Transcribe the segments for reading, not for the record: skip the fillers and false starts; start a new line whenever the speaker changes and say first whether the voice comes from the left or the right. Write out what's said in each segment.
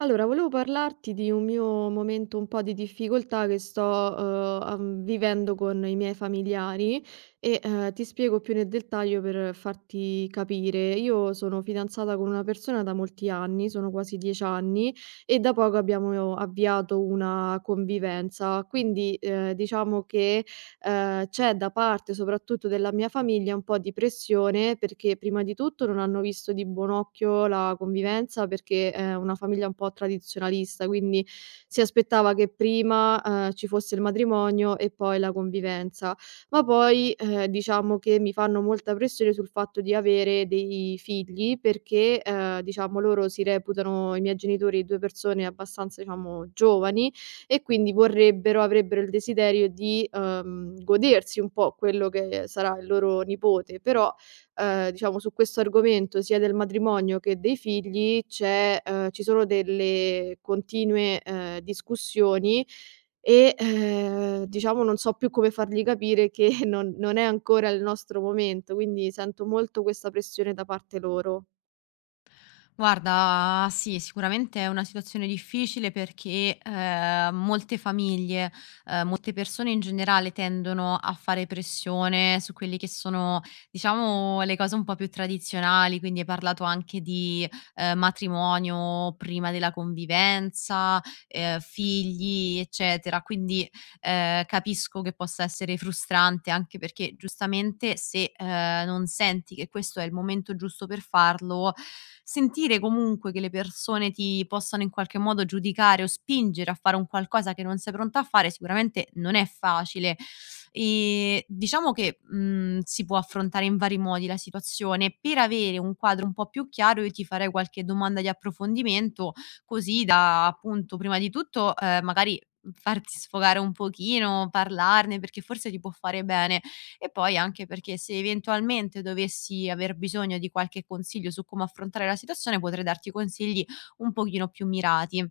right: Allora, volevo parlarti di un mio momento un po' di difficoltà che sto, am vivendo con i miei familiari e, ti spiego più nel dettaglio per farti capire. Io sono fidanzata con una persona da molti anni, sono quasi 10 anni, e da poco abbiamo avviato una convivenza. Quindi, diciamo che c'è da parte, soprattutto della mia famiglia, un po' di pressione perché prima di tutto non hanno visto di buon occhio la convivenza perché è una famiglia un po' tradizionalista, quindi si aspettava che prima, ci fosse il matrimonio e poi la convivenza. Ma poi, diciamo che mi fanno molta pressione sul fatto di avere dei figli perché, diciamo loro si reputano, i miei genitori, 2 persone abbastanza, diciamo, giovani e quindi vorrebbero avrebbero il desiderio di, godersi un po' quello che sarà il loro nipote. Però, diciamo su questo argomento sia del matrimonio che dei figli c'è ci sono delle continue, discussioni e, diciamo non so più come fargli capire che non è ancora il nostro momento, quindi sento molto questa pressione da parte loro.
left: Guarda, sì, sicuramente è una situazione difficile perché, molte famiglie, molte persone in generale tendono a fare pressione su quelli che sono, diciamo, le cose un po' più tradizionali, quindi hai parlato anche di, matrimonio prima della convivenza, figli, eccetera. Quindi, capisco che possa essere frustrante anche perché giustamente se, non senti che questo è il momento giusto per farlo, sentire comunque che le persone ti possano in qualche modo giudicare o spingere a fare un qualcosa che non sei pronta a fare sicuramente non è facile. Diciamo che, si può affrontare in vari modi la situazione. Per avere un quadro un po' più chiaro io ti farei qualche domanda di approfondimento, così da appunto prima di tutto, magari farti sfogare un pochino, parlarne, perché forse ti può fare bene. E poi anche perché se eventualmente dovessi aver bisogno di qualche consiglio su come affrontare la situazione, potrei darti consigli un pochino più mirati.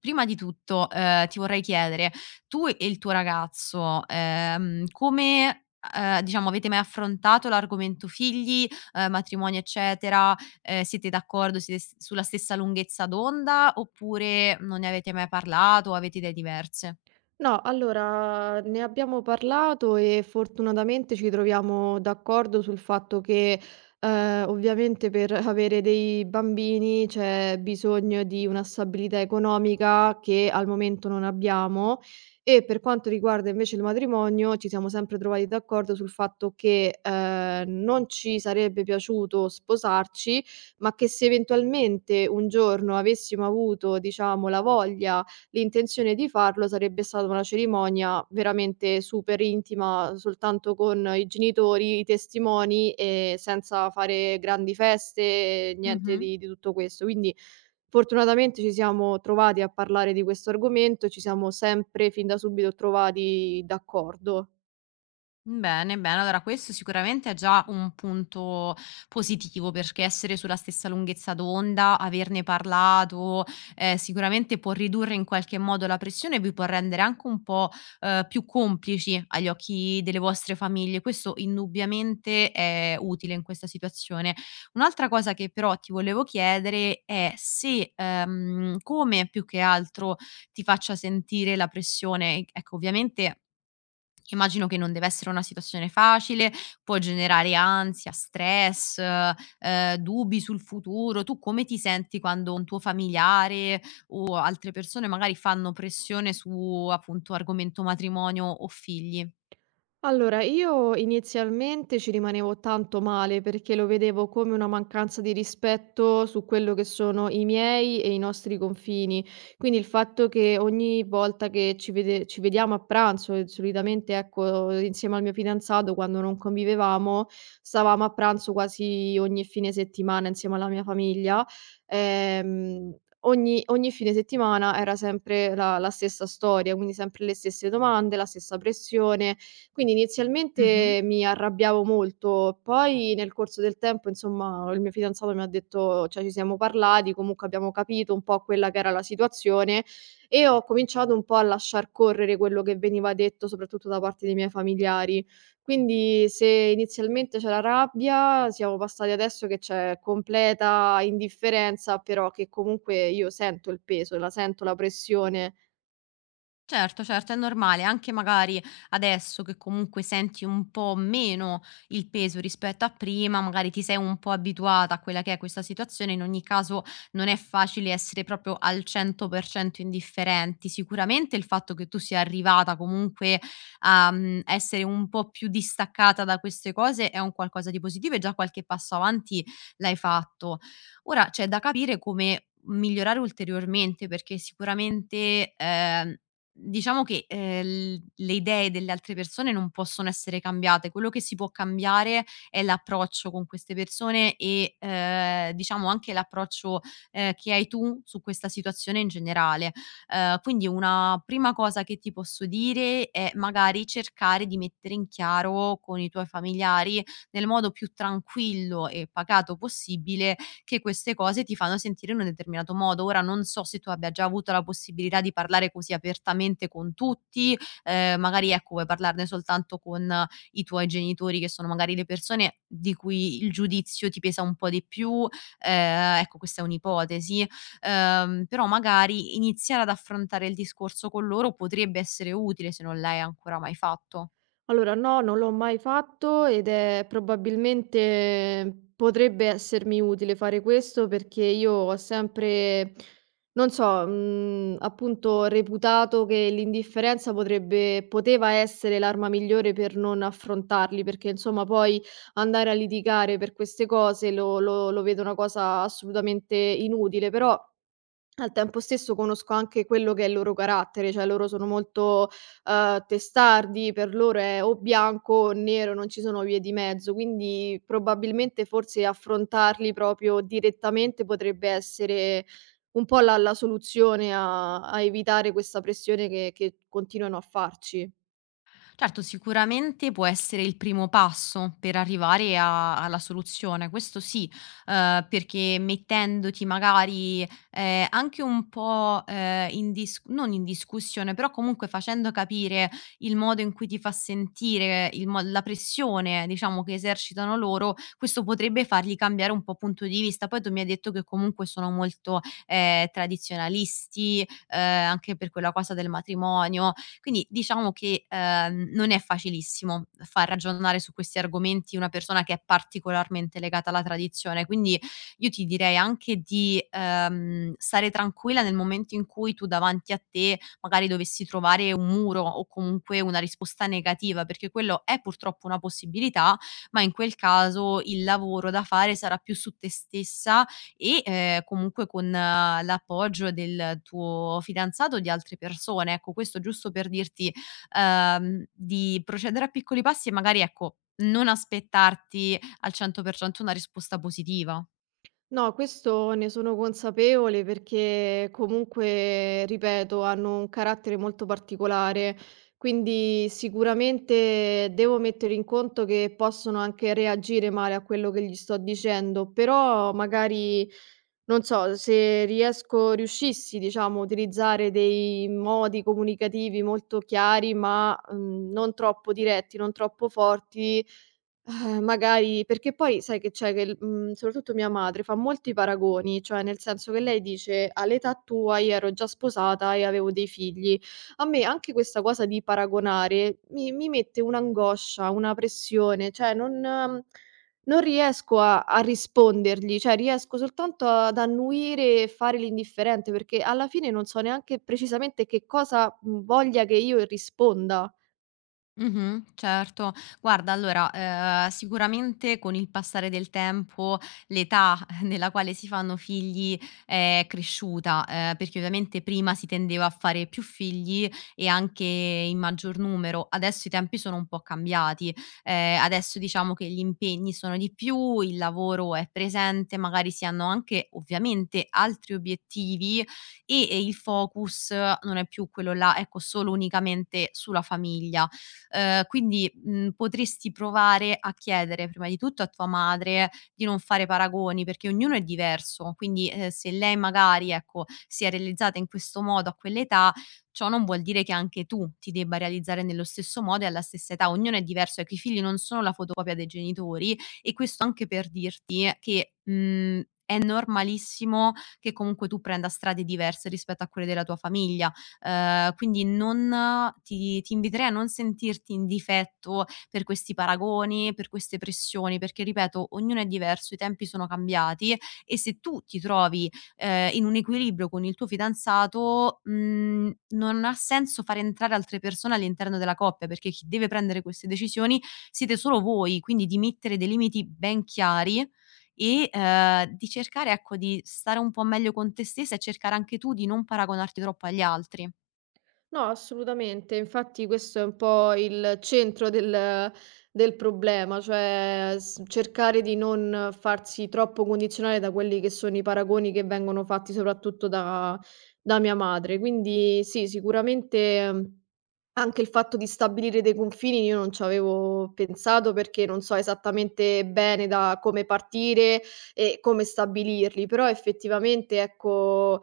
left: Prima di tutto, ti vorrei chiedere: tu e il tuo ragazzo, diciamo avete mai affrontato l'argomento figli, matrimonio, eccetera? Siete d'accordo, siete s sulla stessa lunghezza d'onda, oppure non ne avete mai parlato o avete idee diverse?
right: No, allora ne abbiamo parlato e fortunatamente ci troviamo d'accordo sul fatto che ovviamente per avere dei bambini c'è bisogno di una stabilità economica che al momento non abbiamo, e per quanto riguarda invece il matrimonio ci siamo sempre trovati d'accordo sul fatto che non ci sarebbe piaciuto sposarci, ma che se eventualmente un giorno avessimo avuto, diciamo, la voglia l'intenzione di farlo sarebbe stata una cerimonia veramente super intima, soltanto con i genitori, i testimoni e senza fare grandi feste, niente
left: Mh-mh.
right: di tutto questo. Quindi fortunatamente ci siamo trovati a parlare di questo argomento, ci siamo sempre fin da subito trovati d'accordo.
left: Bene, bene. Allora questo sicuramente è già un punto positivo, perché essere sulla stessa lunghezza d'onda, averne parlato, sicuramente può ridurre in qualche modo la pressione e vi può rendere anche un po', più complici agli occhi delle vostre famiglie. Questo indubbiamente è utile in questa situazione. Un'altra cosa che però ti volevo chiedere è se, come più che altro ti faccia sentire la pressione. Ecco, ovviamente immagino che non deve essere una situazione facile, può generare ansia, stress, dubbi sul futuro. Tu come ti senti quando un tuo familiare o altre persone magari fanno pressione su, appunto, argomento matrimonio o figli?
right: Allora, io inizialmente ci rimanevo tanto male perché lo vedevo come una mancanza di rispetto su quello che sono i miei e i nostri confini. Quindi il fatto che ogni volta che ci vediamo a pranzo, e solitamente ecco, insieme al mio fidanzato, quando non convivevamo, stavamo a pranzo quasi ogni fine settimana insieme alla mia famiglia. ehm, ogni fine settimana era sempre la stessa storia, quindi sempre le stesse domande, la stessa pressione, quindi
left: Mh-mh.
right: inizialmente mi arrabbiavo molto, poi nel corso del tempo, insomma, il mio fidanzato mi ha detto, cioè ci siamo parlati, comunque abbiamo capito un po' quella che era la situazione e ho cominciato un po' a lasciar correre quello che veniva detto, soprattutto da parte dei miei familiari. Quindi se inizialmente c'era rabbia, siamo passati adesso che c'è completa indifferenza, però che comunque io sento il peso, la sento la pressione.
left: Certo, certo, è normale, anche magari adesso che comunque senti un po' meno il peso rispetto a prima, magari ti sei un po' abituata a quella che è questa situazione, in ogni caso non è facile essere proprio al 100% indifferenti. Sicuramente il fatto che tu sia arrivata comunque a essere un po' più distaccata da queste cose è un qualcosa di positivo e già qualche passo avanti l'hai fatto. Ora c'è da capire come migliorare ulteriormente perché sicuramente diciamo che, l le idee delle altre persone non possono essere cambiate. Quello che si può cambiare è l'approccio con queste persone e, diciamo anche l'approccio, che hai tu su questa situazione in generale. Quindi una prima cosa che ti posso dire è magari cercare di mettere in chiaro con i tuoi familiari, nel modo più tranquillo e pacato possibile, che queste cose ti fanno sentire in un determinato modo. Ora non so se tu abbia già avuto la possibilità di parlare così apertamente con tutti, magari ecco vuoi parlarne soltanto con i tuoi genitori che sono magari le persone di cui il giudizio ti pesa un po' di più, ecco questa è un'ipotesi, però magari iniziare ad affrontare il discorso con loro potrebbe essere utile se non l'hai ancora mai fatto.
right: Allora no, non l'ho mai fatto ed è probabilmente potrebbe essermi utile fare questo perché io ho sempre, non so, appunto reputato che l'indifferenza potrebbe poteva essere l'arma migliore per non affrontarli, perché insomma poi andare a litigare per queste cose lo vedo una cosa assolutamente inutile, però al tempo stesso conosco anche quello che è il loro carattere, cioè loro sono molto, testardi, per loro è o bianco o nero, non ci sono vie di mezzo, quindi probabilmente forse affrontarli proprio direttamente potrebbe essere un po' la soluzione a evitare questa pressione che continuano a farci.
left: Certo, sicuramente può essere il primo passo per arrivare a alla soluzione, questo sì, perché mettendoti magari, anche un po', in dis non in discussione, però comunque facendo capire il modo in cui ti fa sentire, il mo la pressione diciamo che esercitano loro, questo potrebbe fargli cambiare un po' punto di vista. Poi tu mi hai detto che comunque sono molto, tradizionalisti, anche per quella cosa del matrimonio, quindi diciamo che, non è facilissimo far ragionare su questi argomenti una persona che è particolarmente legata alla tradizione. Quindi io ti direi anche di, stare tranquilla nel momento in cui tu davanti a te magari dovessi trovare un muro o comunque una risposta negativa, perché quello è purtroppo una possibilità, ma in quel caso il lavoro da fare sarà più su te stessa e, comunque con l'appoggio del tuo fidanzato o di altre persone. Ecco, questo giusto per dirti, di procedere a piccoli passi e magari, ecco, non aspettarti al 100% una risposta positiva.
right: No, questo ne sono consapevole perché comunque, ripeto, hanno un carattere molto particolare, quindi sicuramente devo mettere in conto che possono anche reagire male a quello che gli sto dicendo, però magari, non so, se riuscissi, diciamo, a utilizzare dei modi comunicativi molto chiari, ma non troppo diretti, non troppo forti, magari perché poi sai che c'è che soprattutto mia madre fa molti paragoni, cioè nel senso che lei dice: "All'età tua io ero già sposata e avevo dei figli". A me anche questa cosa di paragonare mi mette un'angoscia, una pressione, cioè non riesco a rispondergli, cioè riesco soltanto ad annuire e fare l'indifferente, perché alla fine non so neanche precisamente che cosa, voglia che io risponda.
left: Mh-mh, certo. Guarda allora, sicuramente con il passare del tempo l'età nella quale si fanno figli è cresciuta, perché ovviamente prima si tendeva a fare più figli e anche in maggior numero. Adesso i tempi sono un po' cambiati, adesso diciamo che gli impegni sono di più, il lavoro è presente, magari si hanno anche ovviamente altri obiettivi e il focus non è più quello là, ecco, solo unicamente sulla famiglia. Quindi, potresti provare a chiedere prima di tutto a tua madre di non fare paragoni, perché ognuno è diverso, quindi, se lei magari, ecco, si è realizzata in questo modo a quell'età, ciò non vuol dire che anche tu ti debba realizzare nello stesso modo e alla stessa età. Ognuno è diverso, ecco, i figli non sono la fotocopia dei genitori e questo anche per dirti che, è normalissimo che comunque tu prenda strade diverse rispetto a quelle della tua famiglia. Quindi non ti inviterei a non sentirti in difetto per questi paragoni, per queste pressioni, perché ripeto, ognuno è diverso, i tempi sono cambiati e se tu ti trovi, in un equilibrio con il tuo fidanzato, non ha senso fare entrare altre persone all'interno della coppia, perché chi deve prendere queste decisioni siete solo voi, quindi di mettere dei limiti ben chiari e, di cercare, ecco, di stare un po' meglio con te stessa e cercare anche tu di non paragonarti troppo agli altri.
right: No, assolutamente. Infatti questo è un po' il centro del problema, cioè s cercare di non farsi troppo condizionare da quelli che sono i paragoni che vengono fatti soprattutto da mia madre. Quindi sì, sicuramente, anche il fatto di stabilire dei confini io non c'avevo pensato perché non so esattamente bene da come partire e come stabilirli, però effettivamente, ecco,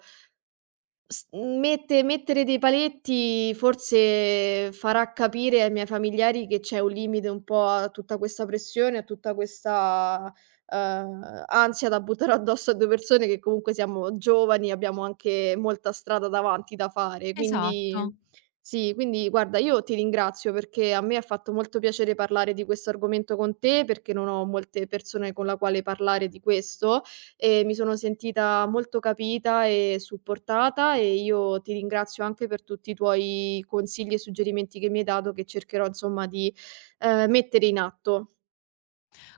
right: S mette mettere dei paletti forse farà capire ai miei familiari che c'è un limite un po' a tutta questa pressione, a tutta questa, ansia da buttare addosso a 2 persone che comunque siamo giovani, abbiamo anche molta strada davanti da fare. Quindi
left: Esatto.
right: sì, quindi guarda, io ti ringrazio perché a me ha fatto molto piacere parlare di questo argomento con te, perché non ho molte persone con la quale parlare di questo e mi sono sentita molto capita e supportata, e io ti ringrazio anche per tutti i tuoi consigli e suggerimenti che mi hai dato, che cercherò insomma di mettere in atto.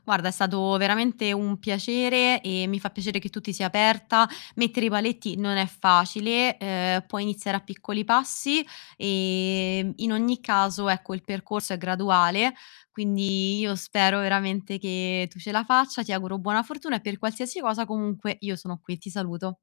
left: Guarda, è stato veramente un piacere e mi fa piacere che tu ti sia aperta. Mettere i paletti non è facile, puoi iniziare a piccoli passi, in ogni caso, ecco, il percorso è graduale, quindi io spero veramente che tu ce la faccia, ti auguro buona fortuna e per qualsiasi cosa comunque io sono qui. Ti saluto.